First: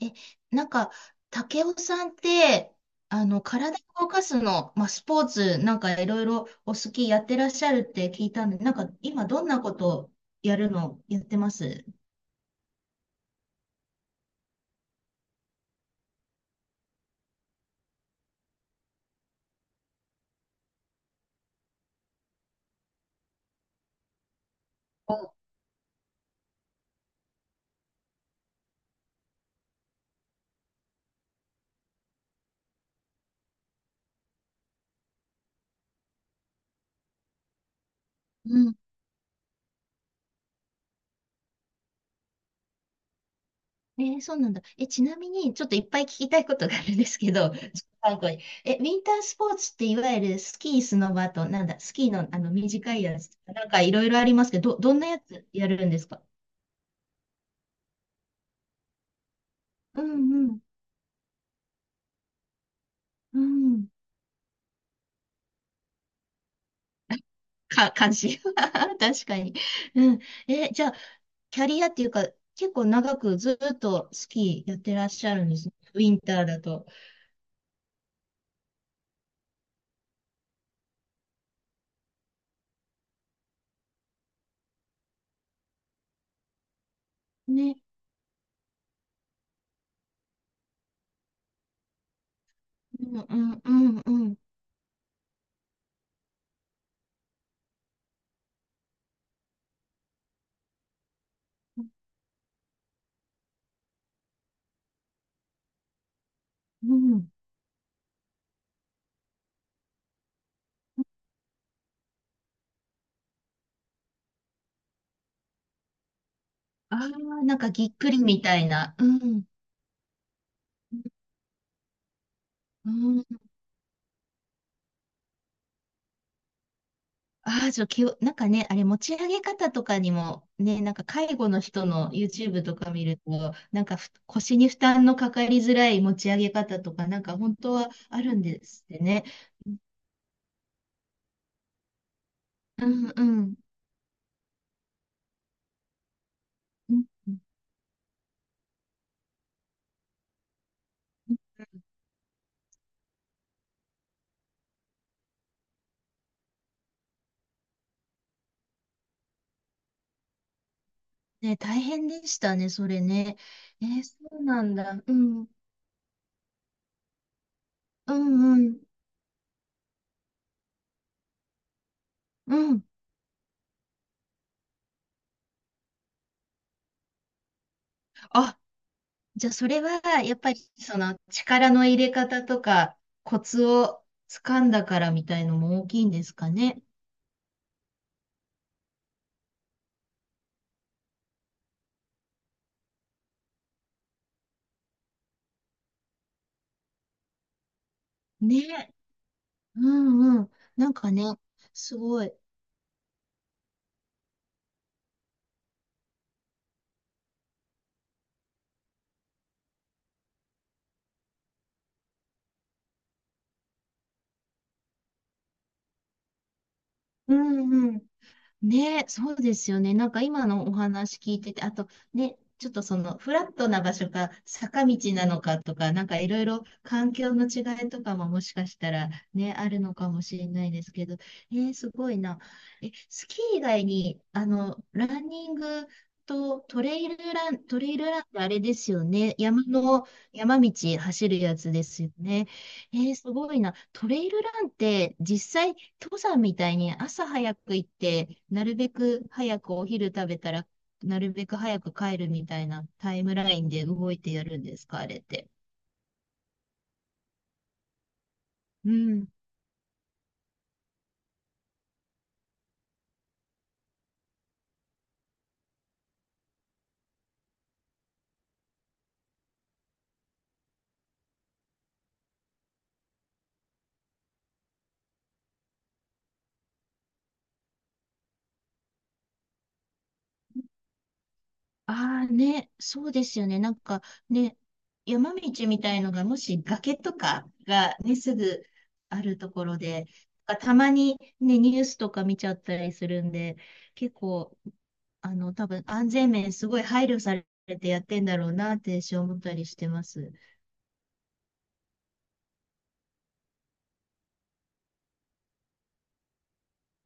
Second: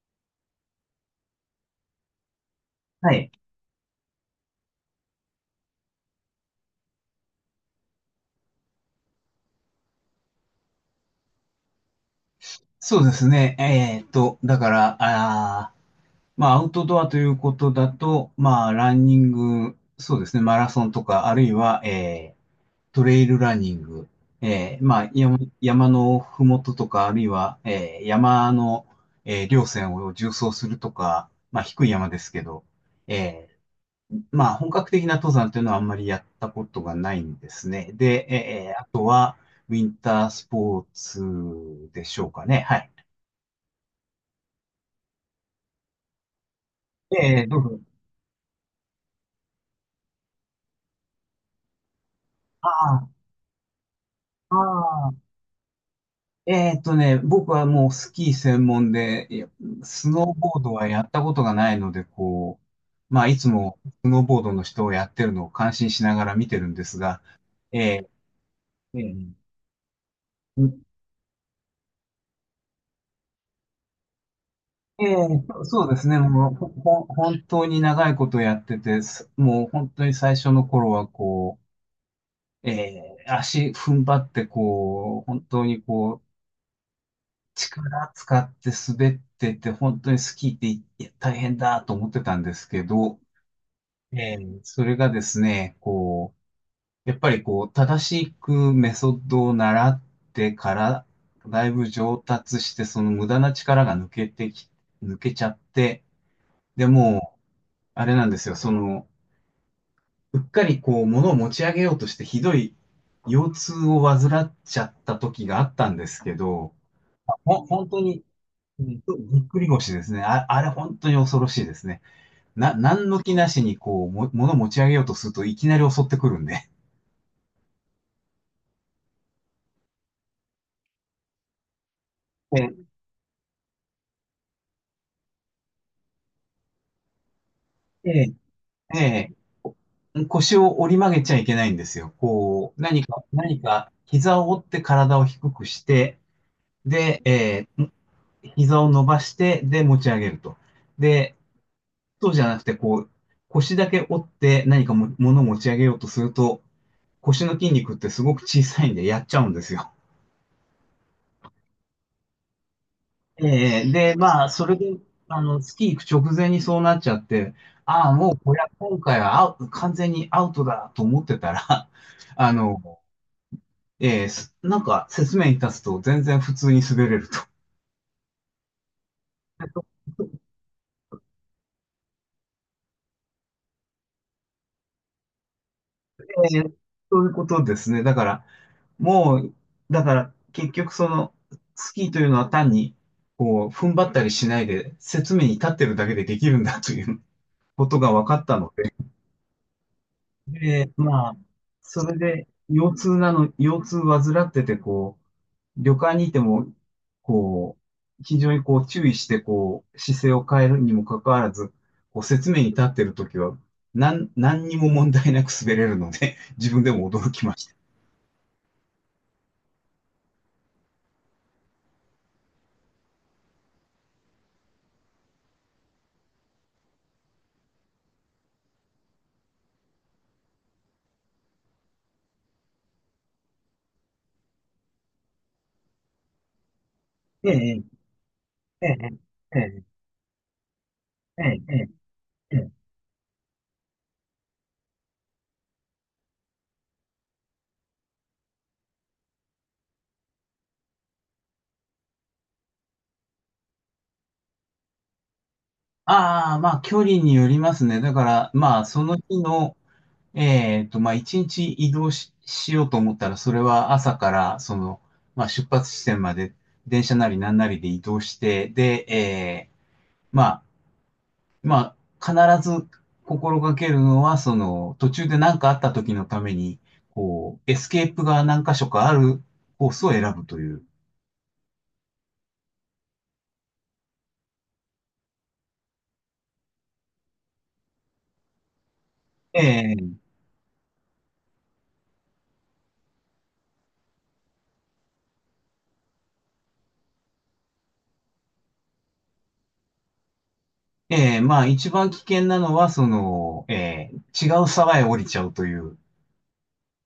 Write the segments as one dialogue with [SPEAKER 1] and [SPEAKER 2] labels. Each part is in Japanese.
[SPEAKER 1] え、なんか、竹雄さんって、
[SPEAKER 2] はい。
[SPEAKER 1] 体を動かすの、まあ、スポーツ、なんかいろいろお好きやってらっしゃるって聞いたんで、なんか今どんなことやるのやってます？
[SPEAKER 2] そうですね。だから、まあ、アウトドアということだと、まあ、ランニング、そうですね、マラソンとか、あるいは、トレイルランニング、まあ、
[SPEAKER 1] お
[SPEAKER 2] 山のふもととか、あるいは、山の、稜線を縦走するとか、まあ、低い山ですけど、えまあ、本格的な登山というのはあんまりやったことがないんですね。で、
[SPEAKER 1] うん。
[SPEAKER 2] あとは、ウィンタースポーツでしょうかね。はい。
[SPEAKER 1] えーそうなんだ。え、ちなみに、ちょっといっぱい聞きたいことがあるんですけ
[SPEAKER 2] ええ、
[SPEAKER 1] ど、
[SPEAKER 2] どうぞ。
[SPEAKER 1] 最後に。え、ウィンタースポーツっていわゆるスキー、スノバと、なんだ、スキーの、
[SPEAKER 2] あ
[SPEAKER 1] 短い
[SPEAKER 2] あ、
[SPEAKER 1] やつとか、なんかいろいろあります
[SPEAKER 2] あ
[SPEAKER 1] けど、どんなや
[SPEAKER 2] あ、
[SPEAKER 1] つやるんですか？
[SPEAKER 2] 僕はもうスキー専門で、いや
[SPEAKER 1] う
[SPEAKER 2] スノー
[SPEAKER 1] んう
[SPEAKER 2] ボ
[SPEAKER 1] ん。
[SPEAKER 2] ードはやったことがないので、こう、まあ、い
[SPEAKER 1] う
[SPEAKER 2] つも
[SPEAKER 1] ん。
[SPEAKER 2] スノーボードの人をやってるのを感心しながら見てるんですが、え
[SPEAKER 1] 関心。
[SPEAKER 2] ーえ
[SPEAKER 1] 確
[SPEAKER 2] ー
[SPEAKER 1] かに。うん。
[SPEAKER 2] う
[SPEAKER 1] え、
[SPEAKER 2] ん
[SPEAKER 1] じゃあ、キャリアっていうか、結構長くずっとスキーやってらっしゃるんで
[SPEAKER 2] そう
[SPEAKER 1] すね。
[SPEAKER 2] そうで
[SPEAKER 1] ウ
[SPEAKER 2] す
[SPEAKER 1] ィ
[SPEAKER 2] ね、
[SPEAKER 1] ンター
[SPEAKER 2] もう
[SPEAKER 1] だと。
[SPEAKER 2] 本当に長いことやってて、もう本当に最初の頃はこう、足踏ん張ってこう、本当にこ
[SPEAKER 1] ね。
[SPEAKER 2] 力使って滑ってて、本当にスキーっていや大変だと思ってたんですけど、
[SPEAKER 1] うん、うん、うん、うん。
[SPEAKER 2] それがですね、こう、やっぱりこう、正しくメソッドを習ってから、だいぶ上達して、その無駄な力が抜けちゃって、で
[SPEAKER 1] うん。
[SPEAKER 2] もう、あれなんですよ、その、うっかりこう、物を持ち上げようとして、ひどい腰痛を患っちゃった時があったんですけど、
[SPEAKER 1] ああ、なんか
[SPEAKER 2] 本
[SPEAKER 1] ぎっ
[SPEAKER 2] 当
[SPEAKER 1] くり
[SPEAKER 2] に
[SPEAKER 1] みたいな。う
[SPEAKER 2] ぎっ
[SPEAKER 1] ん。
[SPEAKER 2] くり腰ですね。あ、あれ本当に恐ろしいですね。
[SPEAKER 1] う
[SPEAKER 2] 何の気
[SPEAKER 1] ん。
[SPEAKER 2] なしにこう、物持ち上げようとするといきなり襲ってくるんで。
[SPEAKER 1] ああ、気を、なんかね、あれ、持ち上げ方とかにも、ね、なんか介護の人の
[SPEAKER 2] え
[SPEAKER 1] YouTube と
[SPEAKER 2] え、
[SPEAKER 1] か見ると、なんか腰に負担のかかりづらい持ち上げ方とか、なんか本当は
[SPEAKER 2] え
[SPEAKER 1] ある
[SPEAKER 2] え、
[SPEAKER 1] んですってね。
[SPEAKER 2] ええ腰を折り曲げちゃいけないんですよ。こう、
[SPEAKER 1] うんうん。
[SPEAKER 2] 何か、膝を折って体を低くして、
[SPEAKER 1] うん
[SPEAKER 2] で、ええ、膝を伸ばして、で、持ち上げると。で、そうじゃなくて、こう、腰だけ折って何かも、物を持ち上げようとすると、腰の筋肉ってすごく小さいんでやっちゃうんですよ。
[SPEAKER 1] ね、大変でしたね、それね。えー
[SPEAKER 2] で、
[SPEAKER 1] そう
[SPEAKER 2] まあ、
[SPEAKER 1] な
[SPEAKER 2] そ
[SPEAKER 1] ん
[SPEAKER 2] れで、
[SPEAKER 1] だ。うん、
[SPEAKER 2] あ
[SPEAKER 1] うん、
[SPEAKER 2] の、月行く直前にそうなっちゃって、ああ、
[SPEAKER 1] う
[SPEAKER 2] もうこれは
[SPEAKER 1] ん、
[SPEAKER 2] 今回は完全にアウトだと思ってたら、あ
[SPEAKER 1] う
[SPEAKER 2] の、
[SPEAKER 1] ん。
[SPEAKER 2] ええすなんか説明に立つと全然普通に滑れると。
[SPEAKER 1] あ、じゃあ
[SPEAKER 2] え
[SPEAKER 1] そ
[SPEAKER 2] っ
[SPEAKER 1] れ
[SPEAKER 2] と
[SPEAKER 1] は、やっぱり、力の入れ方とか、コツを掴んだからみたいのも大きいんですか
[SPEAKER 2] ええ
[SPEAKER 1] ね。
[SPEAKER 2] そういうことですね。だから、もう、だから結局その、スキーというのは単に、こう、踏ん張ったりしないで、説明に立ってるだけでできるんだということが分かったので、
[SPEAKER 1] ね、うん、うん。なんかね、
[SPEAKER 2] まあ、
[SPEAKER 1] す
[SPEAKER 2] それ
[SPEAKER 1] ごい。
[SPEAKER 2] で、腰痛患ってて、こう、旅館にいても、こう、非常にこう、注意して、こう、姿勢を変えるにもかかわらず、こう、説明に立ってるときは、何にも問題なく滑れるので、自分でも驚
[SPEAKER 1] う
[SPEAKER 2] きました。
[SPEAKER 1] ん、うん。ね、そうですよね。なんか今のお話聞いてて、あとね、ちょっとそのフラットな場所か坂道なのかとか、なんかいろいろ環境の違いとかももしかしたらね、あるのかもしれないですけど、えー、すごいな。え、スキー以外に、ランニングとトレイル
[SPEAKER 2] え
[SPEAKER 1] ラン、ト
[SPEAKER 2] え、
[SPEAKER 1] レイルランってあれで
[SPEAKER 2] え
[SPEAKER 1] すよ
[SPEAKER 2] え、
[SPEAKER 1] ね。
[SPEAKER 2] ええ、
[SPEAKER 1] 山道走る
[SPEAKER 2] え
[SPEAKER 1] や
[SPEAKER 2] え、
[SPEAKER 1] つ
[SPEAKER 2] え
[SPEAKER 1] で
[SPEAKER 2] え、
[SPEAKER 1] すよね。
[SPEAKER 2] ええ。
[SPEAKER 1] えー、すごいな。トレイルランって実際登山みたいに朝早く行って、なるべく早くお昼食べたら、なるべく早く帰るみたいなタイムラインで動いてやるんですか、あれって。
[SPEAKER 2] ああ、まあ、距離によりますね。だから、まあ、
[SPEAKER 1] う
[SPEAKER 2] その
[SPEAKER 1] ん。
[SPEAKER 2] 日の、まあ、一日移動し、しようと思ったら、それは朝から、その、まあ、出発地点まで、電車なりなんなりで移動して、で、まあ、まあ、必ず心がけるのは、その、途中で何かあった時のために、こう、エスケープが何箇所かあるコースを選ぶという。
[SPEAKER 1] ああね、そうですよね。なんかね、山道みたいのがもし崖とかがね、すぐあると
[SPEAKER 2] え
[SPEAKER 1] ころで、
[SPEAKER 2] ー
[SPEAKER 1] たまにね、ニュースとか見ちゃったりするんで、結構、多分安全面すごい配慮されてやってんだろうなって私思ったりしてます。
[SPEAKER 2] まあ、一番危険なのは、その、違う沢へ降りちゃうという。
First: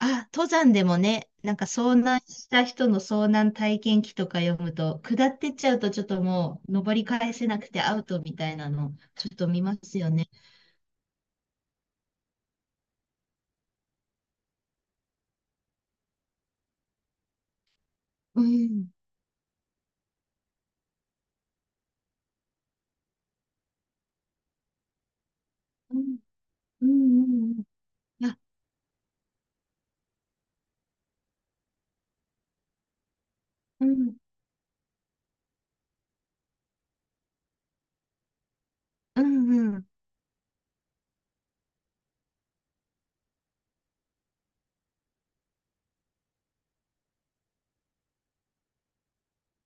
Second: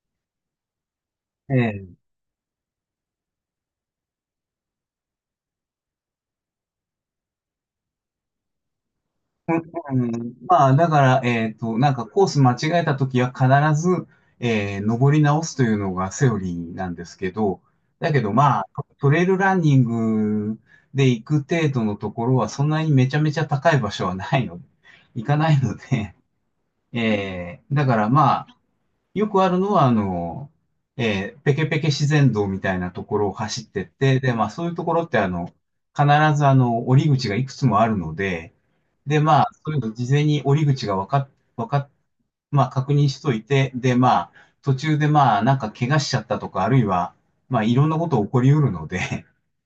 [SPEAKER 1] あ、登山でもね、なんか
[SPEAKER 2] え
[SPEAKER 1] 遭難した人の遭難体験記とか読むと、下ってっちゃうとちょっともう登り返せなくてアウトみたいなの、ちょっと見ま
[SPEAKER 2] う
[SPEAKER 1] すよね。
[SPEAKER 2] ん、まあ、だから、なんかコース間違えたときは必ず、登り直すというのがセオリーなんですけど、だけど
[SPEAKER 1] う
[SPEAKER 2] まあ、
[SPEAKER 1] ん。
[SPEAKER 2] トレイルランニングで行く程度のところはそんなにめちゃめちゃ高い場所はないので、行かないの
[SPEAKER 1] う
[SPEAKER 2] で、
[SPEAKER 1] ん。うん。うん。
[SPEAKER 2] だから
[SPEAKER 1] あ、
[SPEAKER 2] まあ、よくあるのは、あの、ペケペケ自然道みたいなところを走って
[SPEAKER 1] う
[SPEAKER 2] っ
[SPEAKER 1] ん。
[SPEAKER 2] て、で、まあそういうところってあの、必ずあの、折り口がいくつもあるので、で、
[SPEAKER 1] う
[SPEAKER 2] まあ、そういう
[SPEAKER 1] ん。
[SPEAKER 2] の事前に折り口がわかっ、わかっ、まあ、確認しといて、で、まあ、途中でまあ、なんか怪我しちゃったとか、あるいは、まあ、いろんなこと起こりうるので、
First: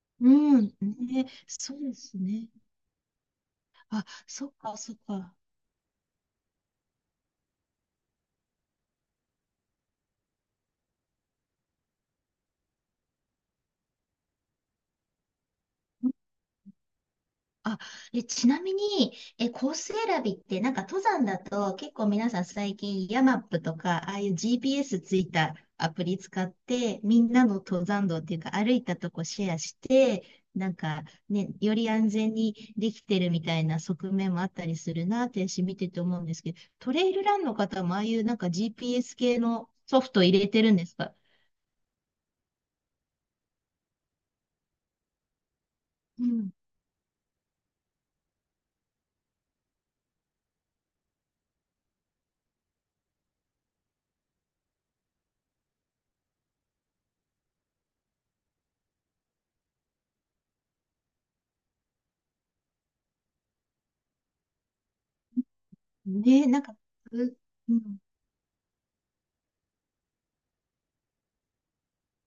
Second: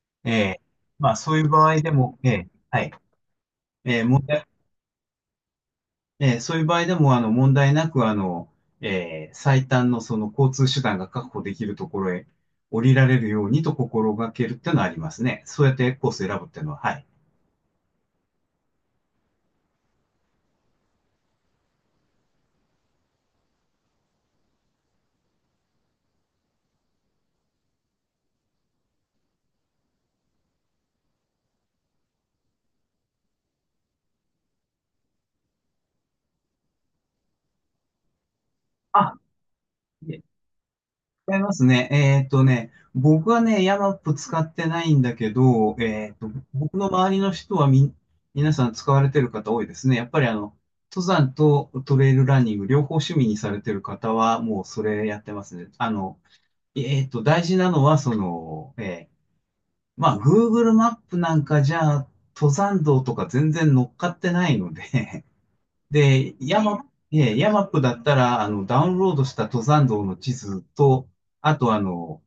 [SPEAKER 1] う
[SPEAKER 2] え
[SPEAKER 1] ん。
[SPEAKER 2] え、
[SPEAKER 1] うん
[SPEAKER 2] まあ、
[SPEAKER 1] ね、
[SPEAKER 2] そういう場
[SPEAKER 1] そう
[SPEAKER 2] 合で
[SPEAKER 1] です
[SPEAKER 2] も、え
[SPEAKER 1] ね。
[SPEAKER 2] え、はい、ええ、
[SPEAKER 1] あ、
[SPEAKER 2] 問題、
[SPEAKER 1] そっか、そっか。
[SPEAKER 2] ええ、そういう場合でも、あの、問題なく、あの、ええ、最短のその交通手段が確保できるところへ降りられるようにと心がけるっていうのはありますね。そうやってコース選ぶっていうのは、はい。
[SPEAKER 1] あ、で、ちなみに、え、コース選びって、なんか登山だと結構皆さん最近ヤマップとか、ああいう GPS ついたアプリ使って、みんなの登山道っていうか歩いたとこシェアして、なんかね、より安全にできてるみたいな側面もあったりするなって私見てて思うんですけど、トレイルランの方もああいうなんか
[SPEAKER 2] あ、
[SPEAKER 1] GPS 系のソフト入れてるんですか？
[SPEAKER 2] 違いますね。僕はね、ヤマップ使ってないんだけど、
[SPEAKER 1] うん。
[SPEAKER 2] 僕の周りの人はみ、皆さん使われてる方多いですね。やっぱりあの、登山とトレイルランニング両方趣味にされてる方はもうそれやってますね。あの、大事なのはその、まあ、Google マップなんかじゃ、登山道とか全然乗っかってないので で、
[SPEAKER 1] ね、なんか、う
[SPEAKER 2] ヤマッ
[SPEAKER 1] う
[SPEAKER 2] プだ
[SPEAKER 1] ん。
[SPEAKER 2] ったら、あの、ダウンロードした登山道の地図と、あとあの、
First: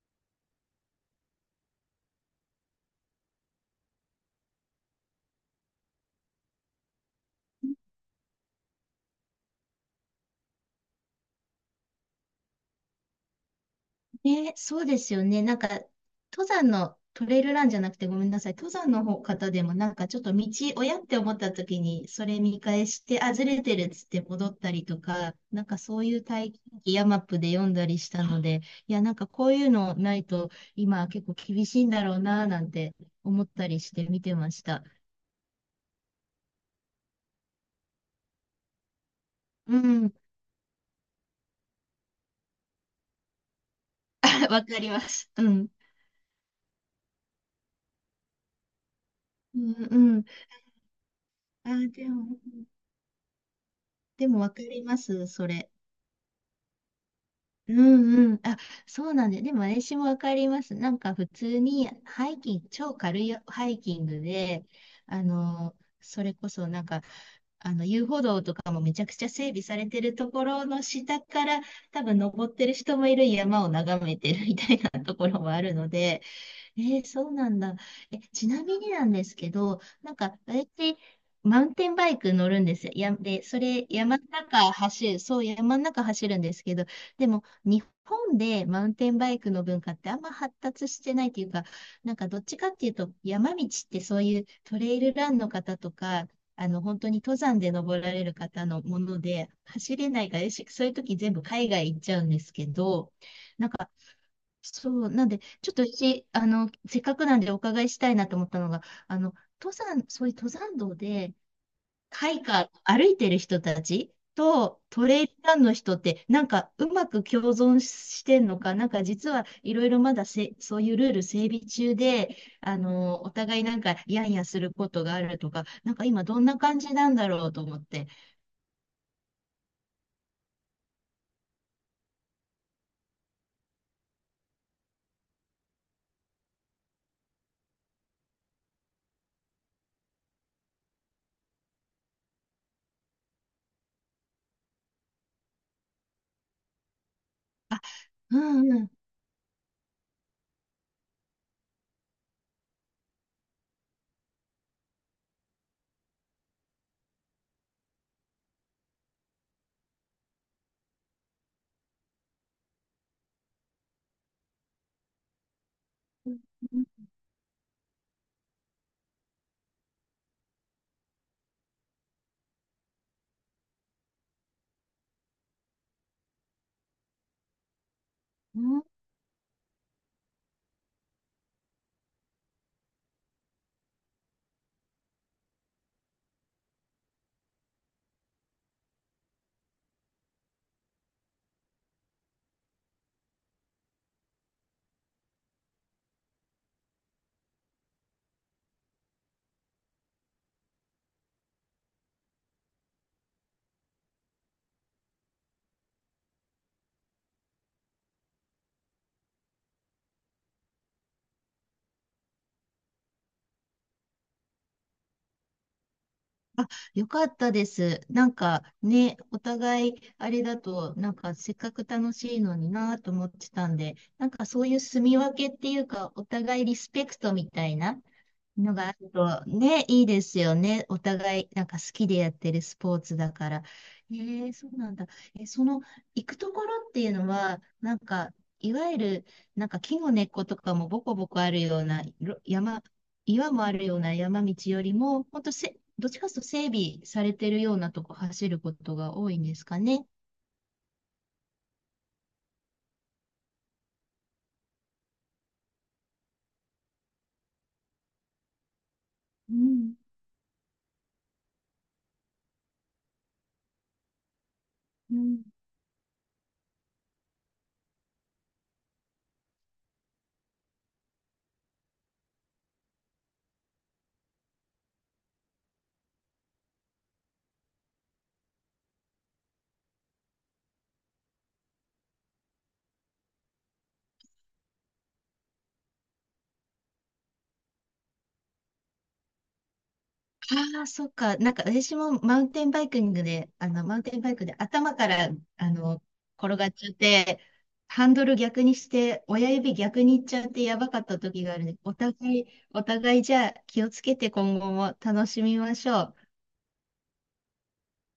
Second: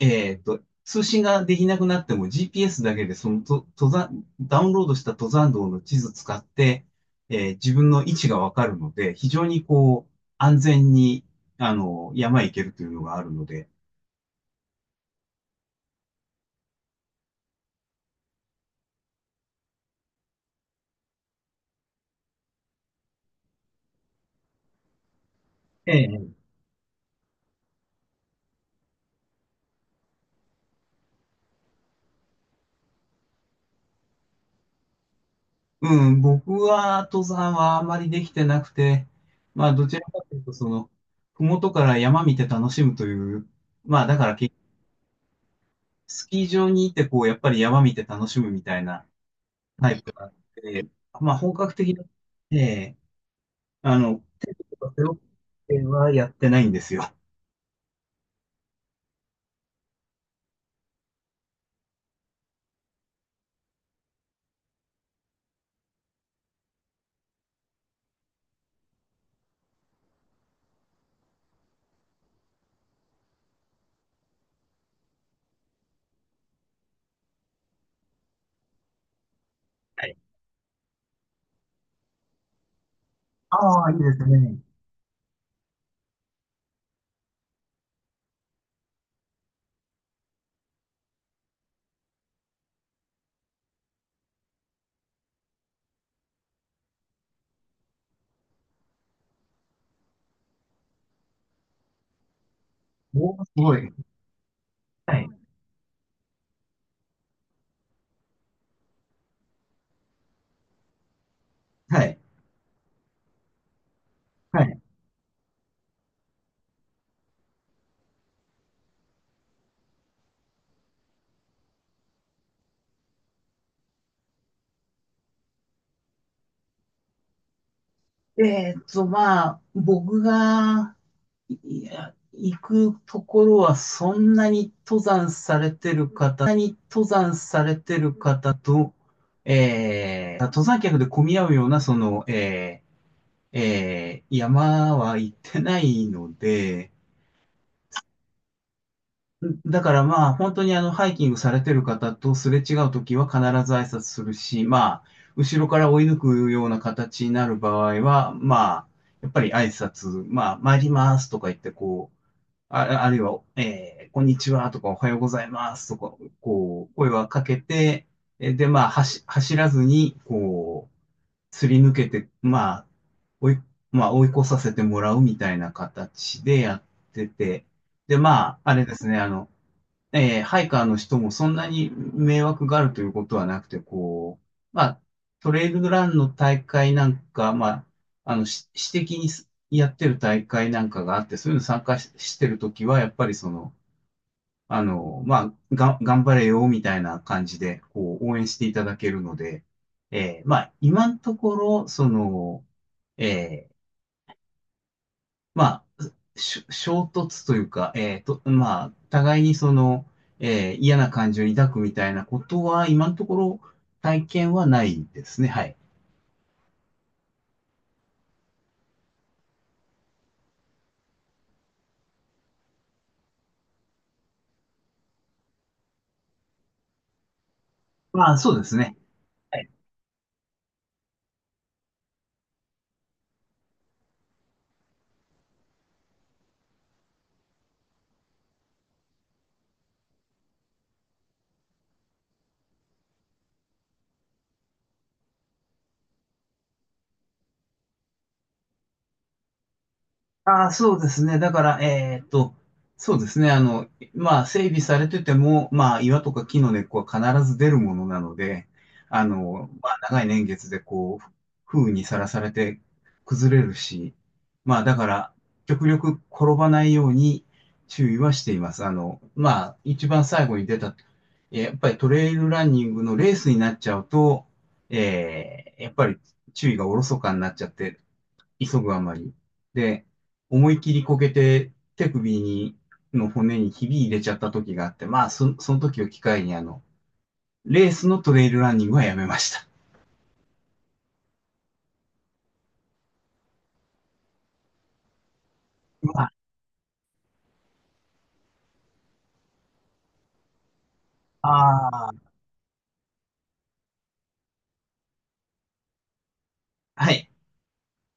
[SPEAKER 2] 通信ができなくなっても GPS だけでそのと登山、ダウンロードした登山道の地図使って、自分の位置がわかるので、非常にこう、安全に、あの、山へ行けるというのがあるので、
[SPEAKER 1] ね、そうですよね。なんか、登山のトレイルランじゃなくてごめんなさい。登山の方方でもなんかちょっと道、親って思った時に、それ見返して、あ、ずれてるっつって戻ったりとか、なんか
[SPEAKER 2] え
[SPEAKER 1] そういう
[SPEAKER 2] え、
[SPEAKER 1] 体験記、ヤマップで読んだりしたので、いや、なんかこういうのないと、今結構厳しいんだろうな、なんて思ったりして見てました。
[SPEAKER 2] うん、僕は登山はあまりできてなくて、まあ、
[SPEAKER 1] う
[SPEAKER 2] どちら
[SPEAKER 1] ん、
[SPEAKER 2] かというと、その、ふもとから山見て楽しむという、まあ、だから 結局、
[SPEAKER 1] わかります。うん。
[SPEAKER 2] スキー場に行って、こう、やっぱり山見て楽しむみたいな
[SPEAKER 1] うん、
[SPEAKER 2] タ
[SPEAKER 1] う
[SPEAKER 2] イプ
[SPEAKER 1] ん。
[SPEAKER 2] があって、まあ、本格
[SPEAKER 1] あ、
[SPEAKER 2] 的な、
[SPEAKER 1] でも、
[SPEAKER 2] ええあの、
[SPEAKER 1] わかりま
[SPEAKER 2] 背ロ
[SPEAKER 1] す、それ。
[SPEAKER 2] っはやってないんですよ。
[SPEAKER 1] うんうん。あ、そうなんで、でも私もわかります。なんか普通にハイキング、超軽いハイキングで、それこそなんか、遊歩道とかもめちゃくちゃ整備されてるところの下から、多分登ってる人もいる山を眺めてるみたいなところもあるので、えー、そうなんだ。え、ちなみになんですけど、
[SPEAKER 2] は
[SPEAKER 1] な
[SPEAKER 2] い。
[SPEAKER 1] んか、私マウンテンバイク乗るんですよ。や、で、そ
[SPEAKER 2] あ
[SPEAKER 1] れ、
[SPEAKER 2] あ、いいで
[SPEAKER 1] 山の
[SPEAKER 2] すね。
[SPEAKER 1] 中走る、そう、山の中走るんですけど、でも、日本でマウンテンバイクの文化ってあんま発達してないというか、なんか、どっちかっていうと、山道ってそういうトレイルランの方とか、本当に登山で登られる方のもので、走れないから、よしそういう時全部海外行っちゃうんですけど、
[SPEAKER 2] おーすごい。
[SPEAKER 1] そう、
[SPEAKER 2] は
[SPEAKER 1] な
[SPEAKER 2] い。
[SPEAKER 1] んで、ちょっとし、せっかくなんでお伺いしたいなと思ったのが、登山、そういう登山道で、
[SPEAKER 2] はい。
[SPEAKER 1] ハイカー、歩いてる人たち
[SPEAKER 2] はい。
[SPEAKER 1] とトレイルランの人って、なんかうまく共存してんのか、なんか実はいろいろまだせ、そういうルール整備中で、お互いなんかやんやすることがあるとか、なんか今どんな感じなんだろうと思って。
[SPEAKER 2] まあ、僕が、いや、行くところは、そんなに登山されてる方と、登山客で混み合うような、その、山は行ってないので、
[SPEAKER 1] あ、うんうん。
[SPEAKER 2] だからまあ、本当にあの、ハイキングされてる方とすれ違うときは必ず挨拶するし、まあ、後ろから追い抜くような形になる場合は、まあ、やっぱり挨拶、まあ、参りますとか言って、こう、あるいは、こんにちはとか、おはようございますとか、
[SPEAKER 1] うん
[SPEAKER 2] こう、声はかけて、まあ、走らずに、こう、すり抜けて、まあ、追い、まあ、追い越させてもらうみたいな形でやってて、で、ま
[SPEAKER 1] う
[SPEAKER 2] あ、あ
[SPEAKER 1] ん。
[SPEAKER 2] れですね、あの、ハイカーの人もそんなに迷惑があるということはなくて、こう、まあ、トレイルランの大会なんか、まあ、あの、私的にやってる大会なんかがあって、そういうの参加し、してるときは、やっぱりその、あの、まあ、頑張れよ、みたいな感じで、こう、応援していただけるので、まあ、今のところ、その、えーまあ、衝突というか、まあ、互いにその、嫌な感情を抱くみたいなことは、今のところ体験はないですね。はい。
[SPEAKER 1] よかったです。なんかね、お互いあれだと、なんかせっかく楽しいのになぁと思ってたんで、なんかそういう住み分けっていうか、お互いリスペクトみたいな、
[SPEAKER 2] まあ、そうで
[SPEAKER 1] の
[SPEAKER 2] すね。
[SPEAKER 1] が
[SPEAKER 2] は
[SPEAKER 1] あ
[SPEAKER 2] い。
[SPEAKER 1] るとね、いいですよね。お互い、なんか好きでやってるスポーツだから。えー、そうなんだ。え、その、行くところっていうのは、なんか、いわゆる、なんか木の根っことかもボコボコあるような、岩もあるような山道よりも、ほんとせ、どっちかというと整備されてるようなとこ走ることが多いんですかね。
[SPEAKER 2] ああ、そうですね。だから、そうですね。あの、まあ、整備されてても、まあ、岩とか木の根っこは必ず出るものなので、あ
[SPEAKER 1] う
[SPEAKER 2] の、ま
[SPEAKER 1] ん。
[SPEAKER 2] あ、長い年月でこう、風雨にさらされて崩れるし、まあ、だか
[SPEAKER 1] う
[SPEAKER 2] ら、
[SPEAKER 1] ん
[SPEAKER 2] 極力転ばないように注意はしています。あの、まあ、一番最後に出た、やっぱりトレイルランニングのレースになっちゃうと、やっぱり注意がおろそかになっちゃって、急ぐあまり。で、思い切りこけて手首に、の骨にひび入れちゃった時があって、まあ、その時を機会に、あの、レースのトレイルランニングはやめました。
[SPEAKER 1] ああ、そっか。なんか私もマウンテンバイキングで、マウンテンバイクで頭から、あの、
[SPEAKER 2] まあ、
[SPEAKER 1] 転がっちゃって、ハンドル逆にして、親指逆にいっちゃってやばかった時があるね。
[SPEAKER 2] ああ。
[SPEAKER 1] お互いじゃあ気をつけて今後も楽しみましょう。
[SPEAKER 2] はい。